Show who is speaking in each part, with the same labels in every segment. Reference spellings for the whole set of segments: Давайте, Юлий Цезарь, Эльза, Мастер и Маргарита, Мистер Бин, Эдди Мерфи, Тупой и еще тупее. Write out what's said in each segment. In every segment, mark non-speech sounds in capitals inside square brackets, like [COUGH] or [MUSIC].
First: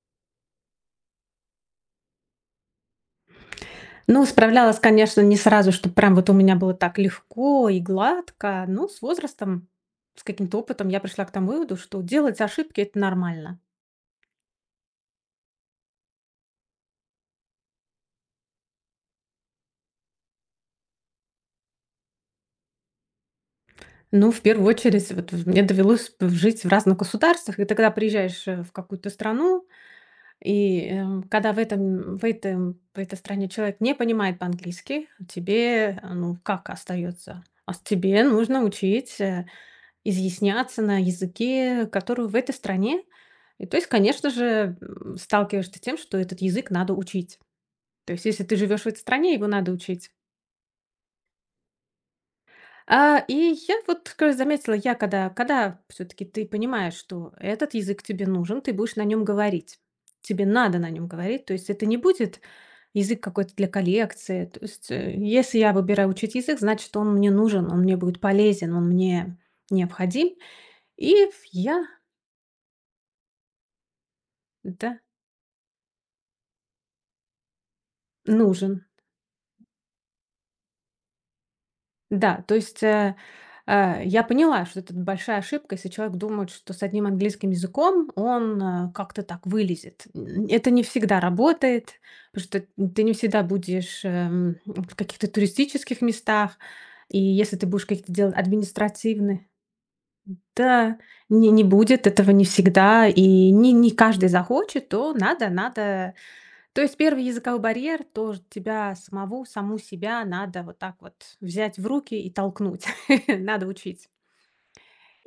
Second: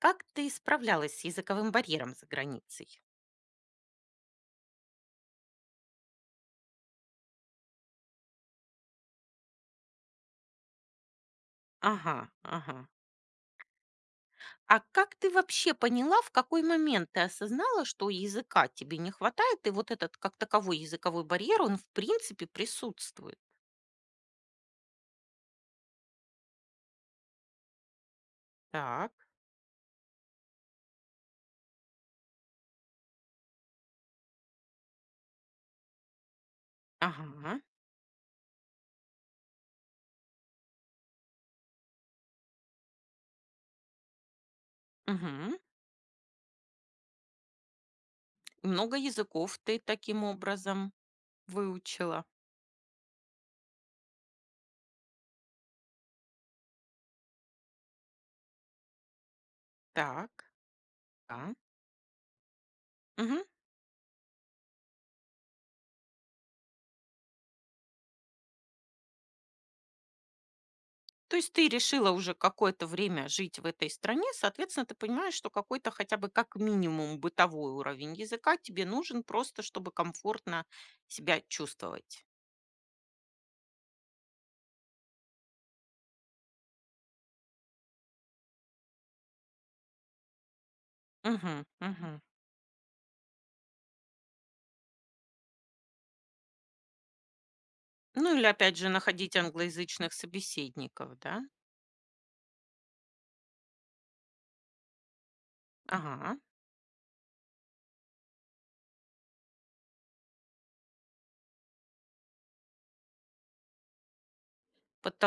Speaker 1: Как ты справлялась с языковым барьером за границей?
Speaker 2: Ну, справлялась, конечно, не сразу, чтобы прям вот у меня было так легко и гладко, но с возрастом, с каким-то опытом я пришла к тому выводу, что
Speaker 1: Ага,
Speaker 2: делать
Speaker 1: ага.
Speaker 2: ошибки — это нормально.
Speaker 1: А как ты вообще поняла, в какой момент ты осознала, что языка тебе не хватает, и вот этот как таковой языковой барьер, он в принципе присутствует?
Speaker 2: Ну, в первую очередь, вот в мне довелось п жить в разных государствах, и тогда приезжаешь, в какую-то
Speaker 1: Так,
Speaker 2: страну, и, когда в этой стране человек не понимает по-английски, тебе, ну, как остается?
Speaker 1: ага,
Speaker 2: Ас тебе нужно учить, изъясняться на языке, который в этой стране. И то есть, конечно же,
Speaker 1: угу.
Speaker 2: сталкиваешься с тем, что этот язык надо учить. То есть, если ты живешь в
Speaker 1: Много
Speaker 2: этой стране, его
Speaker 1: языков
Speaker 2: надо
Speaker 1: ты
Speaker 2: учить.
Speaker 1: таким образом выучила?
Speaker 2: А, и я вот как раз заметила, я когда все-таки ты понимаешь, что этот язык тебе нужен, ты будешь на нем говорить. Тебе
Speaker 1: Так,
Speaker 2: надо на нем
Speaker 1: да.
Speaker 2: говорить. То есть это не будет язык
Speaker 1: Мгм.
Speaker 2: какой-то для коллекции. То есть, если я выбираю учить язык, значит, он мне нужен, он мне будет полезен, он мне необходим. И
Speaker 1: То есть ты
Speaker 2: я,
Speaker 1: решила уже какое-то время жить в этой стране, соответственно, ты
Speaker 2: да,
Speaker 1: понимаешь, что какой-то хотя бы как минимум бытовой уровень языка
Speaker 2: нужен.
Speaker 1: тебе нужен просто, чтобы комфортно себя чувствовать.
Speaker 2: Да, то есть, я поняла, что это большая ошибка, если человек думает, что с одним английским языком он, как-то так вылезет. Н Это не всегда
Speaker 1: Мгм,
Speaker 2: работает,
Speaker 1: мгм.
Speaker 2: потому что ты не всегда будешь, в каких-то туристических местах, и если ты будешь какие-то делать
Speaker 1: Ну или опять же находить
Speaker 2: административные.
Speaker 1: англоязычных
Speaker 2: Да,
Speaker 1: собеседников, да?
Speaker 2: не будет этого не всегда, и не каждый захочет, то надо.
Speaker 1: Ага.
Speaker 2: То есть первый языковой барьер тоже тебя самого, саму себя надо вот так вот взять в руки и толкнуть. [LAUGHS] Надо учить.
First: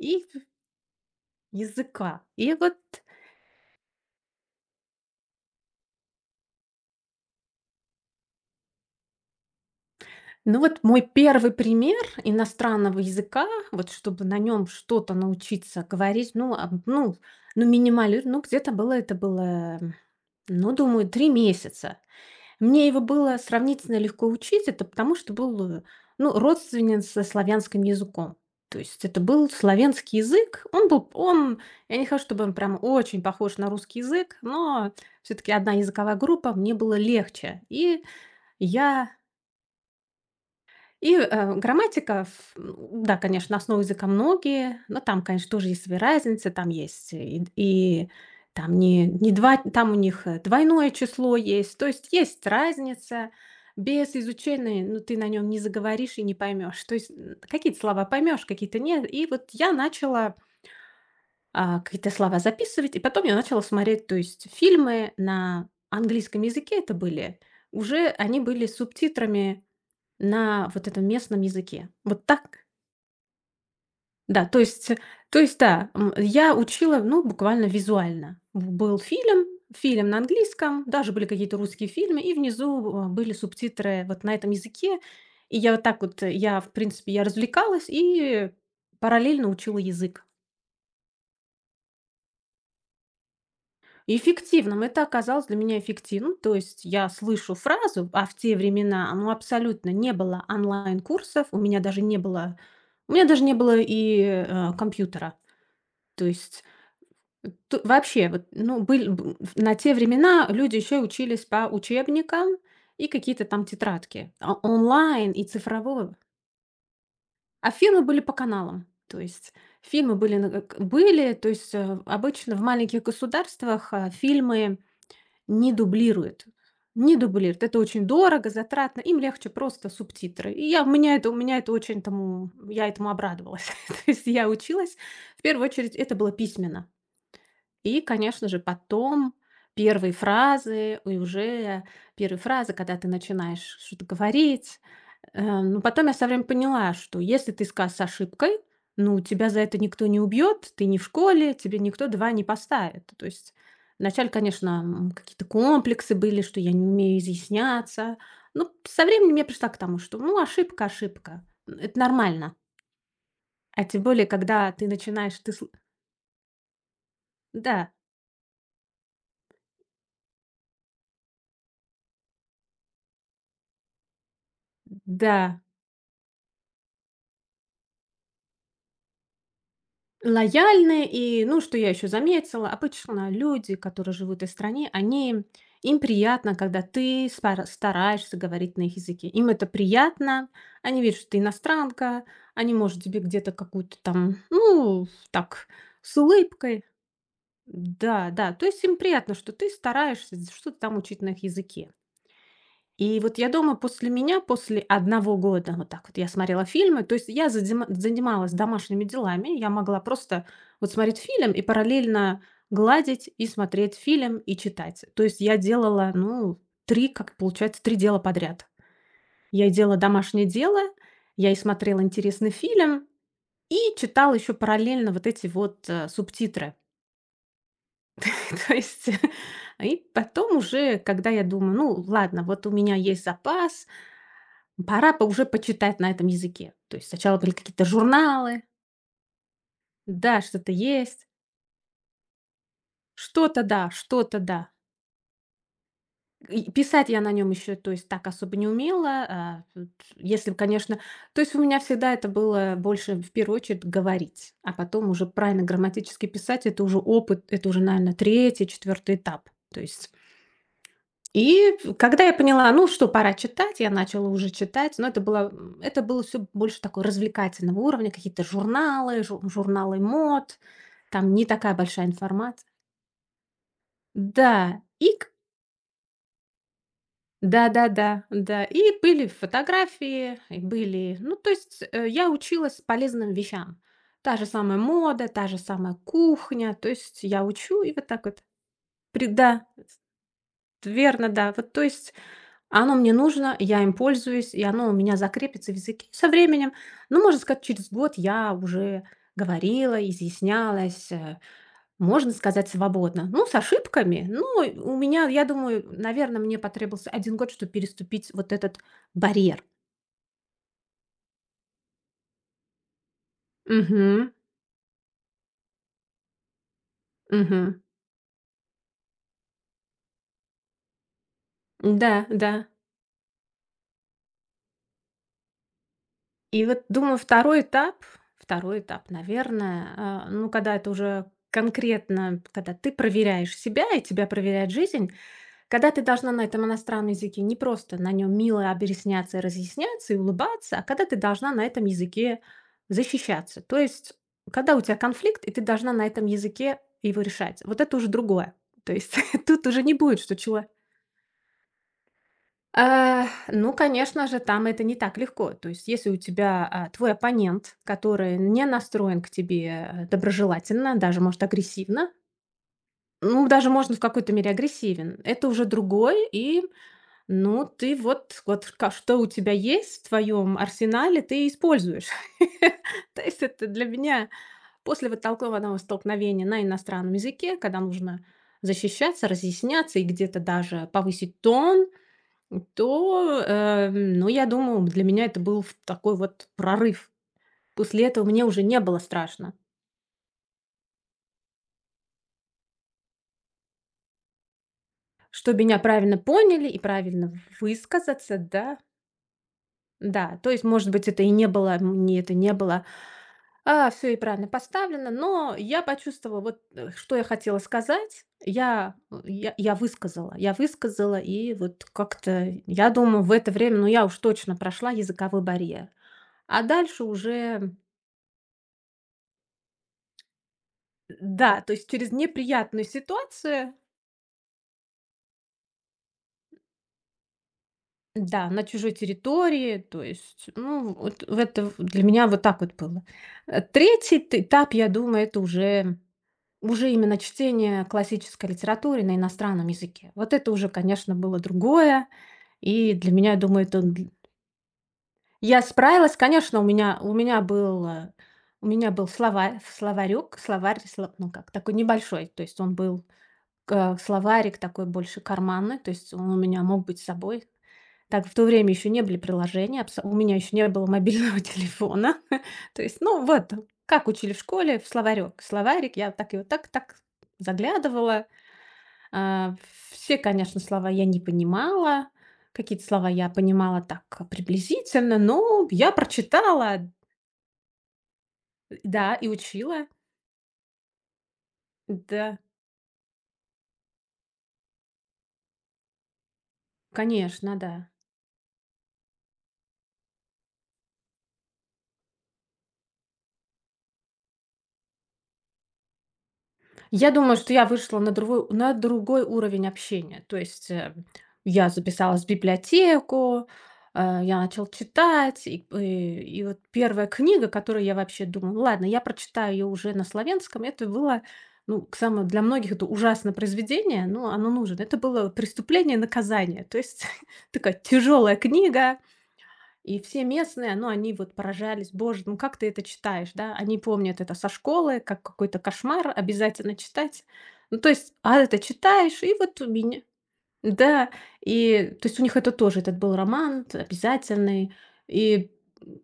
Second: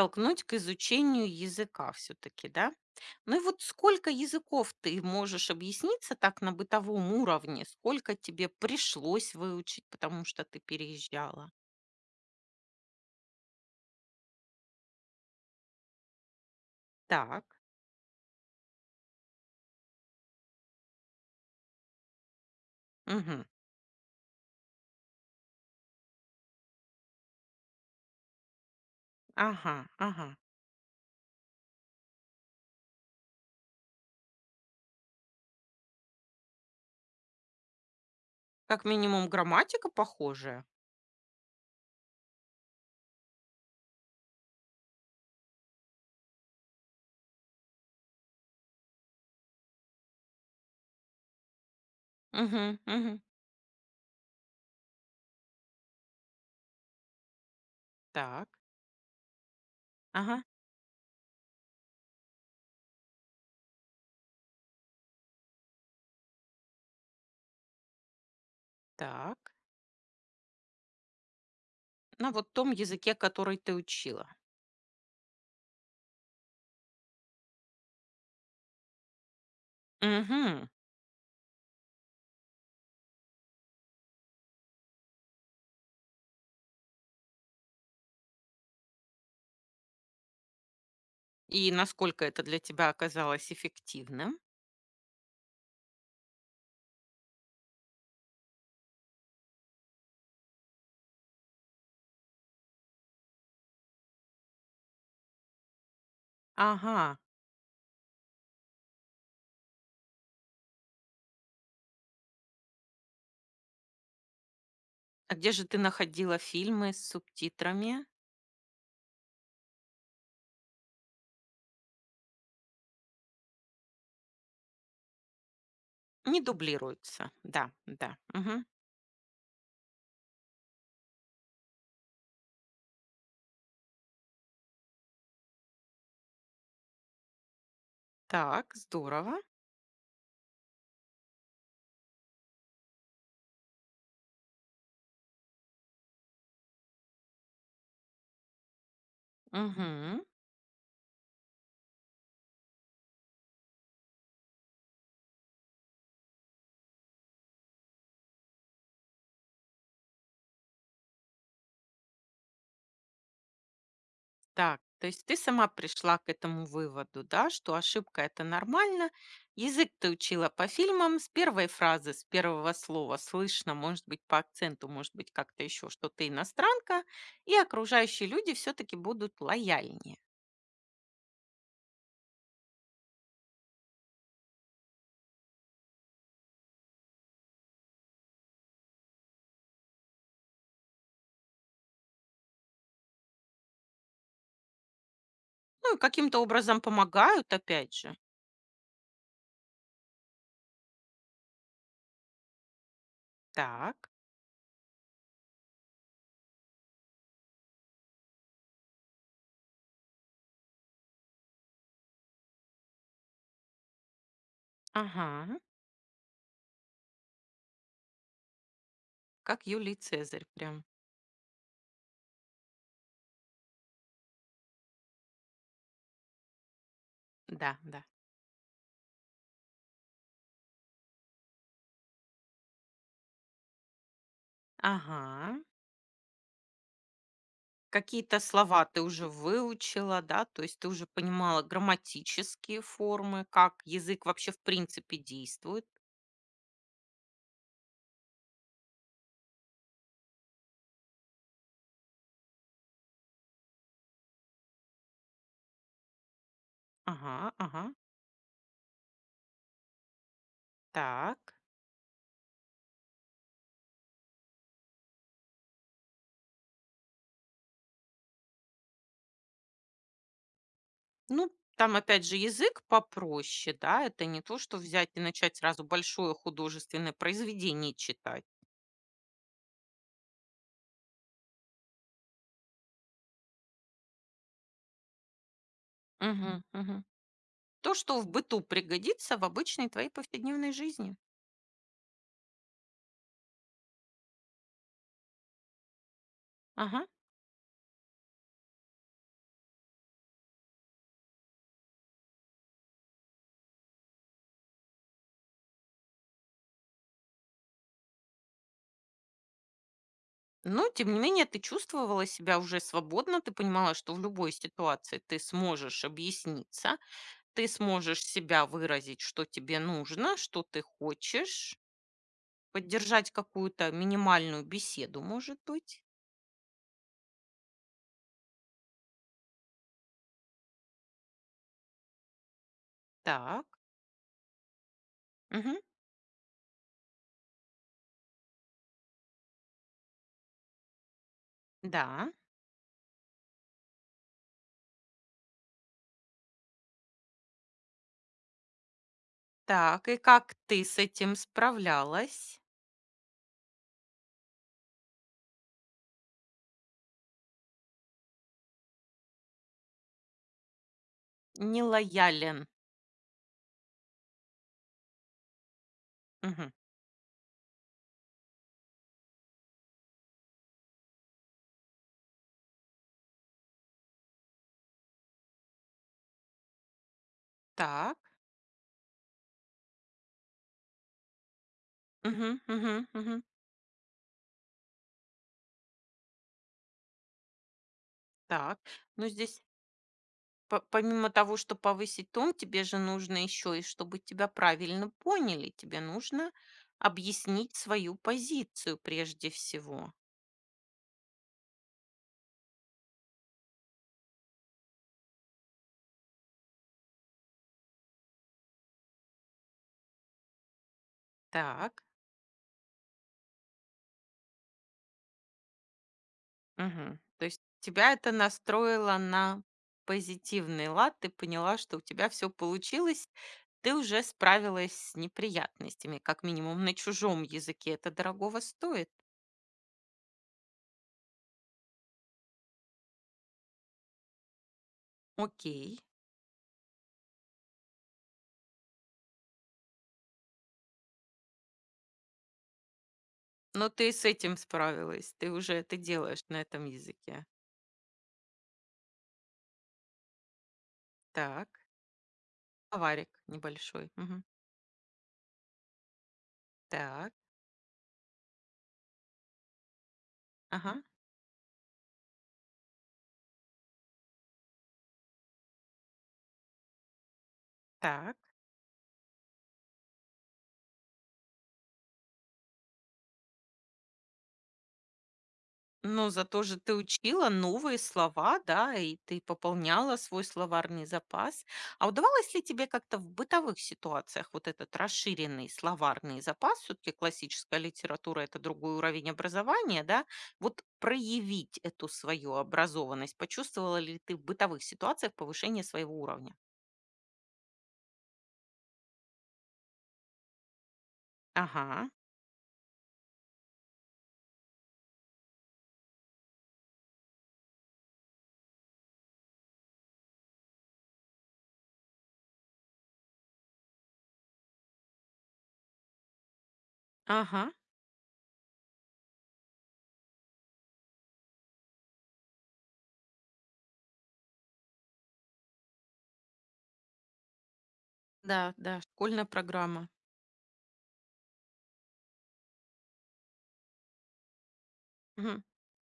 Speaker 2: И
Speaker 1: к изучению языка
Speaker 2: языка.
Speaker 1: все-таки,
Speaker 2: И
Speaker 1: да?
Speaker 2: вот,
Speaker 1: Ну и вот сколько языков ты можешь объясниться так на бытовом уровне? Сколько тебе пришлось выучить, потому что ты
Speaker 2: ну вот мой первый
Speaker 1: переезжала?
Speaker 2: пример иностранного языка, вот чтобы на нем что-то научиться говорить, ну, а, ну,
Speaker 1: Так.
Speaker 2: ну минимали ну, где-то было это было, ну, думаю, 3 месяца. Мне его было
Speaker 1: Мгм.
Speaker 2: сравнительно легко учить. Это потому, что был, родственен со славянским языком. То есть это был
Speaker 1: Ага,
Speaker 2: славянский
Speaker 1: ага.
Speaker 2: язык. Он был он Я не хочу, чтобы он прям очень похож на русский язык, но все таки одна языковая группа, мне было легче. И
Speaker 1: Как
Speaker 2: я
Speaker 1: минимум грамматика похожая.
Speaker 2: грамматика, ф да, конечно, основу языка многие, но там, конечно, тоже есть свои разницы. Там есть и там не два, там у них, двойное число есть. То есть есть
Speaker 1: Угу, угу.
Speaker 2: разница. Без изучения, ну, ты на нем не заговоришь и не поймешь. То есть, какие-то слова поймешь,
Speaker 1: Так.
Speaker 2: какие-то нет. И вот я начала,
Speaker 1: Ага,
Speaker 2: какие-то слова записывать, и потом я начала смотреть, то есть фильмы на английском языке это были. Уже они были с
Speaker 1: так.
Speaker 2: субтитрами. На вот этом местном языке. Вот
Speaker 1: На вот
Speaker 2: так?
Speaker 1: том языке, который ты учила.
Speaker 2: Да, то есть, да, я учила, ну, буквально визуально. Фильм на
Speaker 1: Угу.
Speaker 2: английском, даже были какие-то русские фильмы, и внизу, были субтитры вот на этом языке. И я вот так вот, я, в принципе, я развлекалась и параллельно учила язык.
Speaker 1: И насколько это для тебя оказалось эффективным?
Speaker 2: Эффективным. Это оказалось для меня эффективным. То есть я слышу фразу, а в те времена, ну, абсолютно не было онлайн-курсов, у меня даже не было, у меня даже не было и э, компьютера. То есть
Speaker 1: Ага.
Speaker 2: вообще, вот, ну, были, на те времена люди еще учились по учебникам и какие-то там тетрадки. А онлайн
Speaker 1: А
Speaker 2: и
Speaker 1: где же ты
Speaker 2: цифрового.
Speaker 1: находила фильмы с
Speaker 2: А фильмы
Speaker 1: субтитрами?
Speaker 2: были по каналам. То есть фильмы были, были, то есть обычно в маленьких государствах фильмы не
Speaker 1: Не
Speaker 2: дублирует. Не
Speaker 1: дублируются.
Speaker 2: дублирует.
Speaker 1: Да,
Speaker 2: Это очень
Speaker 1: да.
Speaker 2: дорого,
Speaker 1: Угу.
Speaker 2: затратно. Им легче просто субтитры. И я, у меня это очень тому, я этому обрадовалась. [LAUGHS] То есть я училась. В первую очередь это было письменно. И, конечно же,
Speaker 1: Так,
Speaker 2: потом
Speaker 1: здорово.
Speaker 2: первые фразы, и уже первые фразы, когда ты начинаешь что-то говорить. Э, но потом я со временем поняла, что если ты сказ с ошибкой, ну, тебя за это никто не
Speaker 1: Угу.
Speaker 2: убьет, ты не в школе, тебе никто 2 не поставит. То есть вначале, конечно, какие-то комплексы были, что я не умею изъясняться. Ну, со временем я пришла к тому, что, ну, ошибка, ошибка. Это нормально. А тем более, когда
Speaker 1: Так,
Speaker 2: ты
Speaker 1: то есть ты
Speaker 2: начинаешь, ты сл
Speaker 1: сама пришла к этому выводу, да, что
Speaker 2: да,
Speaker 1: ошибка — это нормально. Язык ты учила по фильмам, с первой фразы, с первого слова слышно, может быть, по акценту, может быть,
Speaker 2: да.
Speaker 1: как-то еще, что ты иностранка, и окружающие люди все-таки будут лояльнее.
Speaker 2: Лояльны и, ну, что я еще заметила, обычно люди, которые живут в этой стране, они им приятно, когда ты стараешься говорить на их языке. Им это приятно, они видят, что ты иностранка, они, может, тебе где-то какую-то там, ну, так,
Speaker 1: Ну, и
Speaker 2: с
Speaker 1: каким-то образом
Speaker 2: улыбкой.
Speaker 1: помогают, опять же.
Speaker 2: Да, да, то есть им приятно, что ты стараешься что-то там учить на их языке. И вот я думаю, после
Speaker 1: Так,
Speaker 2: меня, после 1 года, вот так вот я смотрела фильмы, то есть я задима занималась домашними делами, я могла просто вот смотреть фильм и параллельно гладить и смотреть фильм, и читать. То есть я
Speaker 1: ага,
Speaker 2: делала, ну, 3 дела подряд.
Speaker 1: как
Speaker 2: Я и
Speaker 1: Юлий
Speaker 2: делала
Speaker 1: Цезарь
Speaker 2: домашнее дело,
Speaker 1: прям.
Speaker 2: я и смотрела интересный фильм, и читала еще параллельно вот эти вот, субтитры.
Speaker 1: Да, да.
Speaker 2: [LAUGHS] То есть [LAUGHS] и потом уже, когда я думаю: «Ну ладно, вот у меня есть запас, пора бы уже
Speaker 1: Ага.
Speaker 2: почитать на этом языке». То есть сначала были какие-то
Speaker 1: Какие-то
Speaker 2: журналы,
Speaker 1: слова ты уже выучила,
Speaker 2: да,
Speaker 1: да, то
Speaker 2: что-то
Speaker 1: есть ты уже
Speaker 2: есть,
Speaker 1: понимала грамматические формы,
Speaker 2: что-то
Speaker 1: как
Speaker 2: да,
Speaker 1: язык
Speaker 2: что-то
Speaker 1: вообще в
Speaker 2: да.
Speaker 1: принципе действует.
Speaker 2: И писать я на нем еще, то есть так особо не умела. А, тут Если, б, конечно, то есть у меня всегда это было больше в первую очередь говорить, а потом уже правильно грамматически писать, это уже
Speaker 1: Ага,
Speaker 2: опыт, это уже,
Speaker 1: ага,
Speaker 2: наверное, третий, четвертый этап. То есть
Speaker 1: так.
Speaker 2: и когда я поняла, ну что, пора читать, я начала уже читать, но это было, это было все больше такого развлекательного уровня, какие-то журналы, жу журналы мод, там не
Speaker 1: Ну,
Speaker 2: такая
Speaker 1: там
Speaker 2: большая
Speaker 1: опять же
Speaker 2: информация.
Speaker 1: язык попроще, да, это не то, что
Speaker 2: Да, и
Speaker 1: взять и
Speaker 2: к
Speaker 1: начать сразу большое художественное
Speaker 2: да-да-да,
Speaker 1: произведение
Speaker 2: да, да,
Speaker 1: читать.
Speaker 2: да. и были фотографии, и были, ну, то есть, я училась полезным вещам. Та же самая мода, та же самая
Speaker 1: Мгм,
Speaker 2: кухня, то
Speaker 1: мгм.
Speaker 2: есть я учу и
Speaker 1: То,
Speaker 2: вот
Speaker 1: что
Speaker 2: так
Speaker 1: в
Speaker 2: вот
Speaker 1: быту
Speaker 2: при
Speaker 1: пригодится в
Speaker 2: да,
Speaker 1: обычной твоей повседневной жизни.
Speaker 2: верно, да. Вот то есть оно мне нужно, я им пользуюсь, и оно у меня закрепится в языке со временем.
Speaker 1: Ага.
Speaker 2: Ну, можно сказать, через год я уже говорила, изъяснялась, можно сказать, свободно. Ну, с ошибками. Ну, и у меня, я думаю, наверное, мне потребовался 1 год, чтобы переступить вот этот барьер.
Speaker 1: Но, тем не менее, ты чувствовала себя уже свободно, ты понимала, что в
Speaker 2: Угу,
Speaker 1: любой ситуации ты сможешь объясниться. Ты
Speaker 2: угу,
Speaker 1: сможешь себя выразить, что тебе нужно, что ты хочешь,
Speaker 2: да, да.
Speaker 1: поддержать какую-то минимальную беседу, может быть.
Speaker 2: И вот, думаю, второй этап, наверное, ну, когда это уже конкретно, когда ты проверяешь
Speaker 1: Так,
Speaker 2: себя и тебя проверяет жизнь.
Speaker 1: мгм,
Speaker 2: Когда ты должна на этом иностранном языке не просто на нем мило объясняться и разъясняться и улыбаться, а когда ты должна на этом
Speaker 1: да,
Speaker 2: языке защищаться. То есть, когда у тебя конфликт, и ты должна на этом языке его решать. Вот это уже другое. То есть [LAUGHS] тут уже не
Speaker 1: так, и
Speaker 2: будет, что
Speaker 1: как
Speaker 2: человек.
Speaker 1: ты с этим справлялась?
Speaker 2: Э, ну, конечно же, там это не так легко. То есть, если у тебя твой оппонент, который не настроен к тебе доброжелательно, даже, может, агрессивно,
Speaker 1: Нелоялен.
Speaker 2: ну, даже, можно в какой-то мере агрессивен, это уже другой, и
Speaker 1: Мгм.
Speaker 2: ну, ты вот вот ка что у тебя есть в твоем арсенале, ты используешь. [LAUGHS] То есть это для меня после вот толкованного столкновения на иностранном языке, когда
Speaker 1: Так,
Speaker 2: нужно защищаться, разъясняться и где-то даже повысить тон,
Speaker 1: мгм, мгм,
Speaker 2: то,
Speaker 1: мгм,
Speaker 2: э, ну, я думаю, для меня это был в такой вот прорыв. После этого мне уже не
Speaker 1: так.
Speaker 2: было
Speaker 1: Ну,
Speaker 2: страшно,
Speaker 1: здесь помимо того, что повысить тон, тебе же нужно еще и чтобы тебя правильно
Speaker 2: что
Speaker 1: поняли.
Speaker 2: меня
Speaker 1: Тебе
Speaker 2: правильно
Speaker 1: нужно
Speaker 2: поняли и правильно
Speaker 1: объяснить свою
Speaker 2: высказаться, да.
Speaker 1: позицию прежде всего.
Speaker 2: Да, то есть, может быть, это и не было, мне это не было а, все и правильно поставлено, но я почувствовала, вот, что я хотела сказать. Я, я высказала, и вот
Speaker 1: Так.
Speaker 2: как-то, я думаю, в это время, ну, я уж точно прошла языковой барьер. А дальше
Speaker 1: Мгм. То есть
Speaker 2: уже,
Speaker 1: тебя это настроило на позитивный лад. Ты
Speaker 2: да, то
Speaker 1: поняла,
Speaker 2: есть
Speaker 1: что у
Speaker 2: через
Speaker 1: тебя все
Speaker 2: неприятную
Speaker 1: получилось.
Speaker 2: ситуацию,
Speaker 1: Ты уже справилась с неприятностями, как минимум на чужом языке. Это
Speaker 2: да,
Speaker 1: дорогого
Speaker 2: на чужой
Speaker 1: стоит.
Speaker 2: территории, то есть, ну, вот в это для меня вот так вот было. Э, 3 т этап, я думаю, это
Speaker 1: Окей.
Speaker 2: уже Уже именно чтение классической литературы на иностранном языке. Вот это уже, конечно, было другое. И для меня, я думаю, это
Speaker 1: Но
Speaker 2: д
Speaker 1: ты с этим справилась. Ты
Speaker 2: я
Speaker 1: уже это
Speaker 2: справилась.
Speaker 1: делаешь
Speaker 2: Конечно,
Speaker 1: на
Speaker 2: у
Speaker 1: этом
Speaker 2: меня у меня
Speaker 1: языке.
Speaker 2: был, у меня был словарь словарек словарь, сло ну, как
Speaker 1: Так.
Speaker 2: такой небольшой. То есть он был
Speaker 1: Аварик
Speaker 2: к
Speaker 1: небольшой. Мгм.
Speaker 2: словарик такой больше карманный, то есть он у меня мог быть с
Speaker 1: Так.
Speaker 2: собой. Так, в то время еще не были приложения, абсо у меня еще не было
Speaker 1: Ага.
Speaker 2: мобильного [LAUGHS] телефона. [LAUGHS] То есть, ну, вот как учили в школе, в словарек. Словарик, я так и вот так, так заглядывала.
Speaker 1: Так.
Speaker 2: А, все, конечно, слова я не понимала. Какие-то слова я понимала так приблизительно, но я
Speaker 1: Но зато же
Speaker 2: прочитала,
Speaker 1: ты учила новые слова, да, и
Speaker 2: да, и
Speaker 1: ты
Speaker 2: учила.
Speaker 1: пополняла свой словарный запас. А
Speaker 2: Да,
Speaker 1: удавалось ли тебе как-то в бытовых ситуациях вот этот расширенный словарный запас, все-таки
Speaker 2: конечно,
Speaker 1: классическая
Speaker 2: да.
Speaker 1: литература – это другой уровень образования, да, вот проявить эту свою образованность? Почувствовала ли ты в бытовых ситуациях повышение своего уровня?
Speaker 2: Я думаю, что я вышла на другой уровень общения. То есть я
Speaker 1: Ага,
Speaker 2: записалась в библиотеку, я начала читать, и, и вот первая книга, которую я вообще думала, ладно, я прочитаю ее уже на славянском, это было, ну, для многих это ужасное произведение, но оно нужно. Это было «Преступление и наказание». То есть [LAUGHS]
Speaker 1: ага,
Speaker 2: такая тяжелая книга, и все местные, ну, они вот поражались: «Боже, ну как ты это читаешь?» Да, они помнят это со школы, как какой-то кошмар, обязательно читать. Ну, то есть, а это
Speaker 1: да, да,
Speaker 2: читаешь, и
Speaker 1: школьная
Speaker 2: вот у меня
Speaker 1: программа.
Speaker 2: да, и то есть у них это тоже, этот был роман т обязательный. И,
Speaker 1: Мгм.
Speaker 2: м,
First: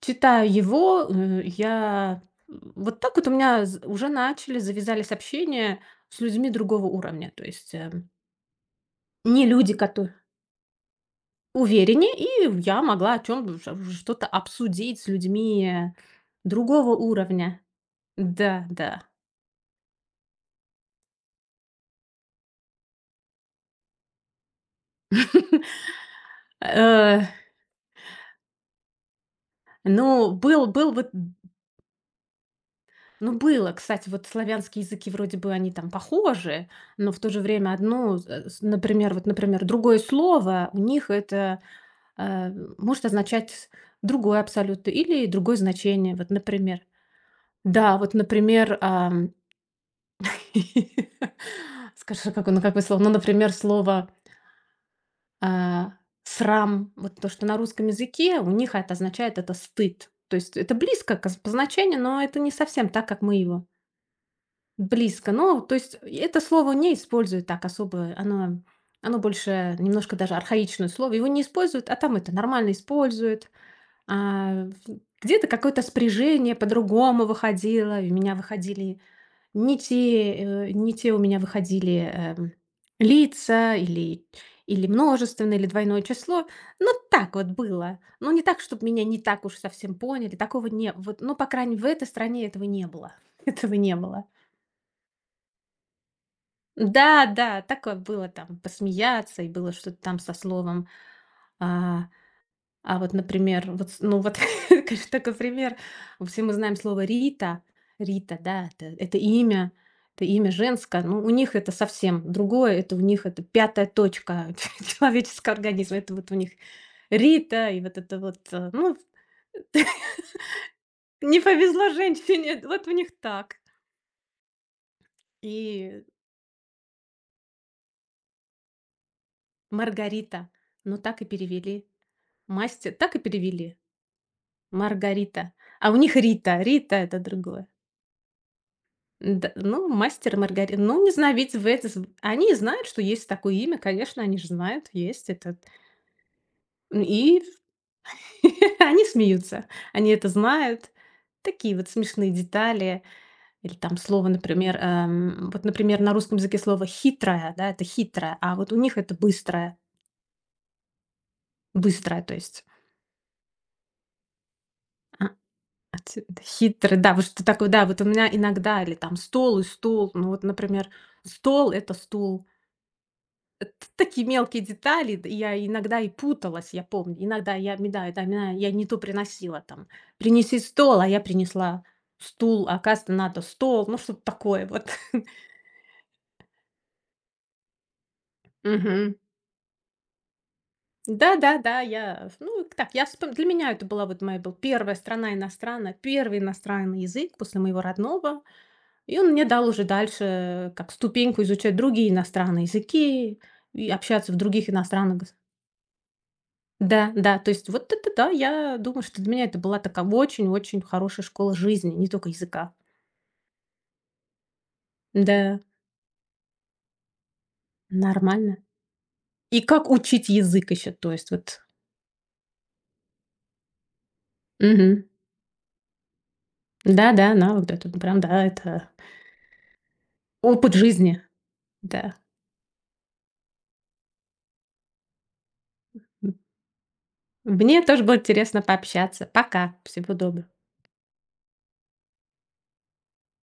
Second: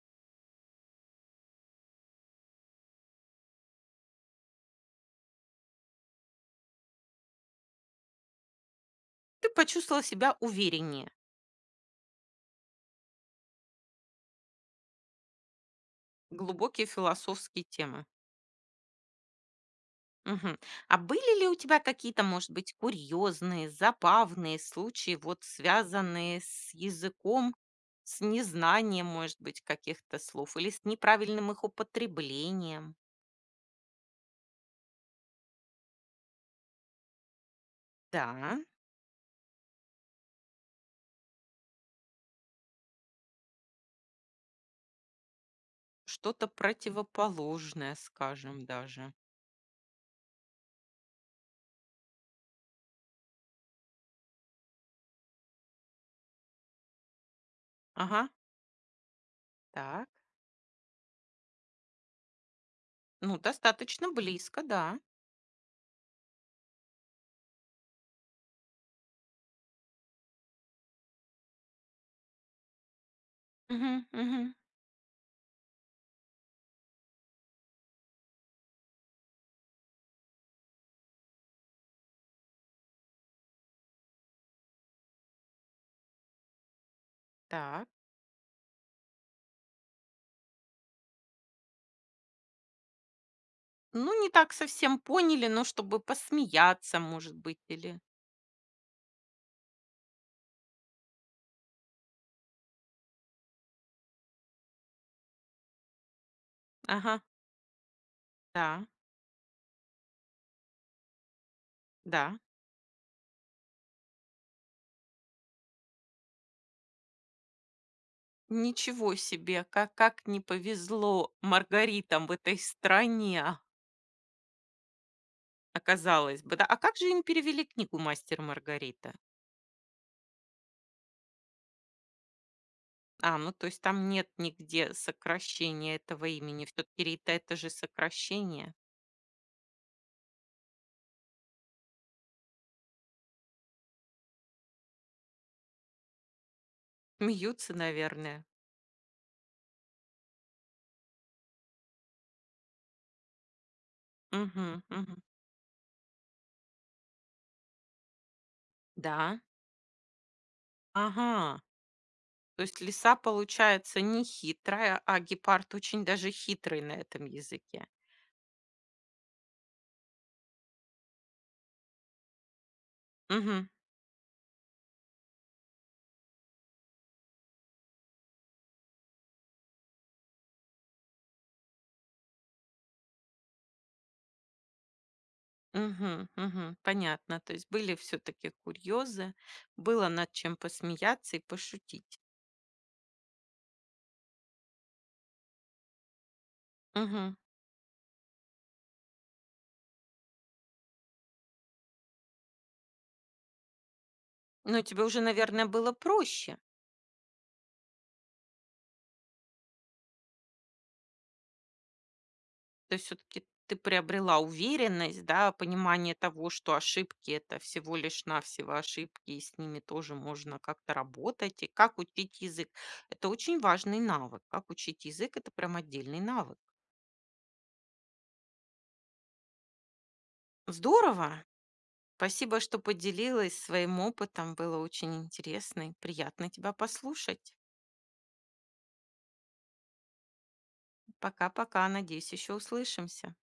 Speaker 2: читая его, я вот так вот у меня з уже начали, завязались общения с людьми другого уровня. То есть, не
Speaker 1: Ты
Speaker 2: люди,
Speaker 1: почувствовала
Speaker 2: которые
Speaker 1: себя увереннее,
Speaker 2: увереннее, и я могла о чем что-то обсудить с людьми,
Speaker 1: глубокие
Speaker 2: другого уровня.
Speaker 1: философские темы.
Speaker 2: Да, да.
Speaker 1: Мгм. А были ли у тебя какие-то, может быть, курьезные, забавные случаи, вот связанные
Speaker 2: [LAUGHS]
Speaker 1: с
Speaker 2: Э,
Speaker 1: языком, с незнанием, может быть, каких-то
Speaker 2: ну,
Speaker 1: слов
Speaker 2: был
Speaker 1: или с
Speaker 2: был вот
Speaker 1: неправильным их употреблением?
Speaker 2: ну, было, кстати, вот славянские языки, вроде бы они там похожи, но в то же время одно, э, с
Speaker 1: Да,
Speaker 2: например, вот, например, другое слово у них это, э, может означать другое абсолютно или другое значение. Вот,
Speaker 1: что-то
Speaker 2: например,
Speaker 1: противоположное,
Speaker 2: да, вот,
Speaker 1: скажем
Speaker 2: например,
Speaker 1: даже.
Speaker 2: [LAUGHS] скажи, какое ну, какое слово? Ну, например, слово А, срам, вот то, что на русском
Speaker 1: Ага,
Speaker 2: языке у них это означает это
Speaker 1: так.
Speaker 2: стыд. То есть это близко к по значению, но это не совсем так, как мы
Speaker 1: Ну,
Speaker 2: его.
Speaker 1: достаточно близко, да.
Speaker 2: Близко. Ну, то есть это слово не используют так особо. Оно, оно больше немножко даже архаичное слово. Его не используют, а там это нормально используют.
Speaker 1: Мгм, мгм.
Speaker 2: Где-то какое-то спряжение по-другому выходило. И у меня выходили не те, не те у меня выходили, лица или или множественное, или двойное число. Ну, так вот
Speaker 1: Так.
Speaker 2: было. Ну, не так, чтобы меня не так уж совсем поняли. Такого не вот, ну, по крайней мере, в этой стране этого не было. [LAUGHS] Этого не
Speaker 1: Ну,
Speaker 2: было.
Speaker 1: не так совсем поняли, но чтобы посмеяться,
Speaker 2: Да,
Speaker 1: может
Speaker 2: да,
Speaker 1: быть,
Speaker 2: такое
Speaker 1: или...
Speaker 2: было там посмеяться, и было что-то там со словом, а ну вот, [LAUGHS] конечно, такой пример. Все мы знаем слово
Speaker 1: Ага,
Speaker 2: Рита. Рита, да,
Speaker 1: да,
Speaker 2: это имя женское. Ну, у них это совсем
Speaker 1: да.
Speaker 2: другое. Это у них это пятая точка [LAUGHS] человеческого организма. Это вот у них Рита, и вот это вот, ну,
Speaker 1: Ничего себе,
Speaker 2: [LAUGHS]
Speaker 1: как не повезло
Speaker 2: не повезло
Speaker 1: Маргаритам в этой
Speaker 2: женщине, вот у них так.
Speaker 1: стране,
Speaker 2: И
Speaker 1: оказалось бы. Да? А как же им перевели книгу «Мастер и Маргарита»?
Speaker 2: Маргарита, ну так и перевели. Мастер, так и
Speaker 1: А, ну то
Speaker 2: перевели.
Speaker 1: есть там нет нигде
Speaker 2: Маргарита. А у
Speaker 1: сокращения
Speaker 2: них
Speaker 1: этого
Speaker 2: Рита,
Speaker 1: имени.
Speaker 2: Рита
Speaker 1: Все-таки
Speaker 2: это
Speaker 1: Рита — это
Speaker 2: другое.
Speaker 1: же сокращение.
Speaker 2: Д Ну, «Мастер и Маргарита». Ну, не знаю, ведь в это з они знают, что есть такое имя, конечно, они же знают, есть этот. И
Speaker 1: Смеются, наверное.
Speaker 2: [LAUGHS] они смеются. Они это знают. Такие вот смешные детали. Или там слово, например,
Speaker 1: Мгм, мгм.
Speaker 2: эм, вот, например, на русском языке слово «хитрая», да, это «хитрая», а вот у них это
Speaker 1: Да.
Speaker 2: «быстрая»,
Speaker 1: Ага.
Speaker 2: «быстрая», то
Speaker 1: То
Speaker 2: есть.
Speaker 1: есть лиса получается не хитрая, а
Speaker 2: А,
Speaker 1: гепард очень
Speaker 2: отсю
Speaker 1: даже
Speaker 2: да,
Speaker 1: хитрый на
Speaker 2: «хитрый», да, вот
Speaker 1: этом
Speaker 2: что такое, да,
Speaker 1: языке.
Speaker 2: вот у меня иногда или там «стол» и «стул». Ну вот, например, «стол» — это «стул».
Speaker 1: Мгм.
Speaker 2: Такие мелкие детали, д я иногда и путалась, я помню. Иногда я ми да, да, мя я не то приносила там. «Принеси стол», а я принесла стул, а оказывается, надо стол. Ну, что-то такое вот.
Speaker 1: Мгм, мгм. Понятно. То есть были все-таки
Speaker 2: [LAUGHS] Мгм.
Speaker 1: курьезы, было над чем посмеяться и
Speaker 2: Да-да-да,
Speaker 1: пошутить.
Speaker 2: я, ну, так, я вспом для меня это была вот моя был первая страна иностранная, первый иностранный
Speaker 1: Мгм.
Speaker 2: язык после моего родного. И он мне дал уже дальше, как ступеньку изучать другие иностранные языки и общаться в других
Speaker 1: Но тебе
Speaker 2: иностранных.
Speaker 1: уже, наверное, было проще.
Speaker 2: Да, да, то есть вот это да, я думаю, что для меня это была такая очень-очень хорошая школа жизни, не только языка.
Speaker 1: То есть все-таки ты приобрела уверенность, да,
Speaker 2: Да,
Speaker 1: понимание того, что ошибки — это всего лишь
Speaker 2: нормально.
Speaker 1: навсего ошибки, и с
Speaker 2: И
Speaker 1: ними
Speaker 2: как
Speaker 1: тоже
Speaker 2: учить
Speaker 1: можно
Speaker 2: язык еще,
Speaker 1: как-то
Speaker 2: то есть вот.
Speaker 1: работать. И как учить язык? Это очень важный навык. Как
Speaker 2: Мгм.
Speaker 1: учить язык? Это прям отдельный навык.
Speaker 2: Да-да, навык, да, тут прям, да, это опыт жизни,
Speaker 1: Здорово.
Speaker 2: да.
Speaker 1: Спасибо, что поделилась своим опытом. Было очень интересно и
Speaker 2: М.
Speaker 1: приятно тебя послушать.
Speaker 2: Мне тоже было интересно пообщаться. Пока, всего доброго.
Speaker 1: Пока-пока. Надеюсь, еще услышимся.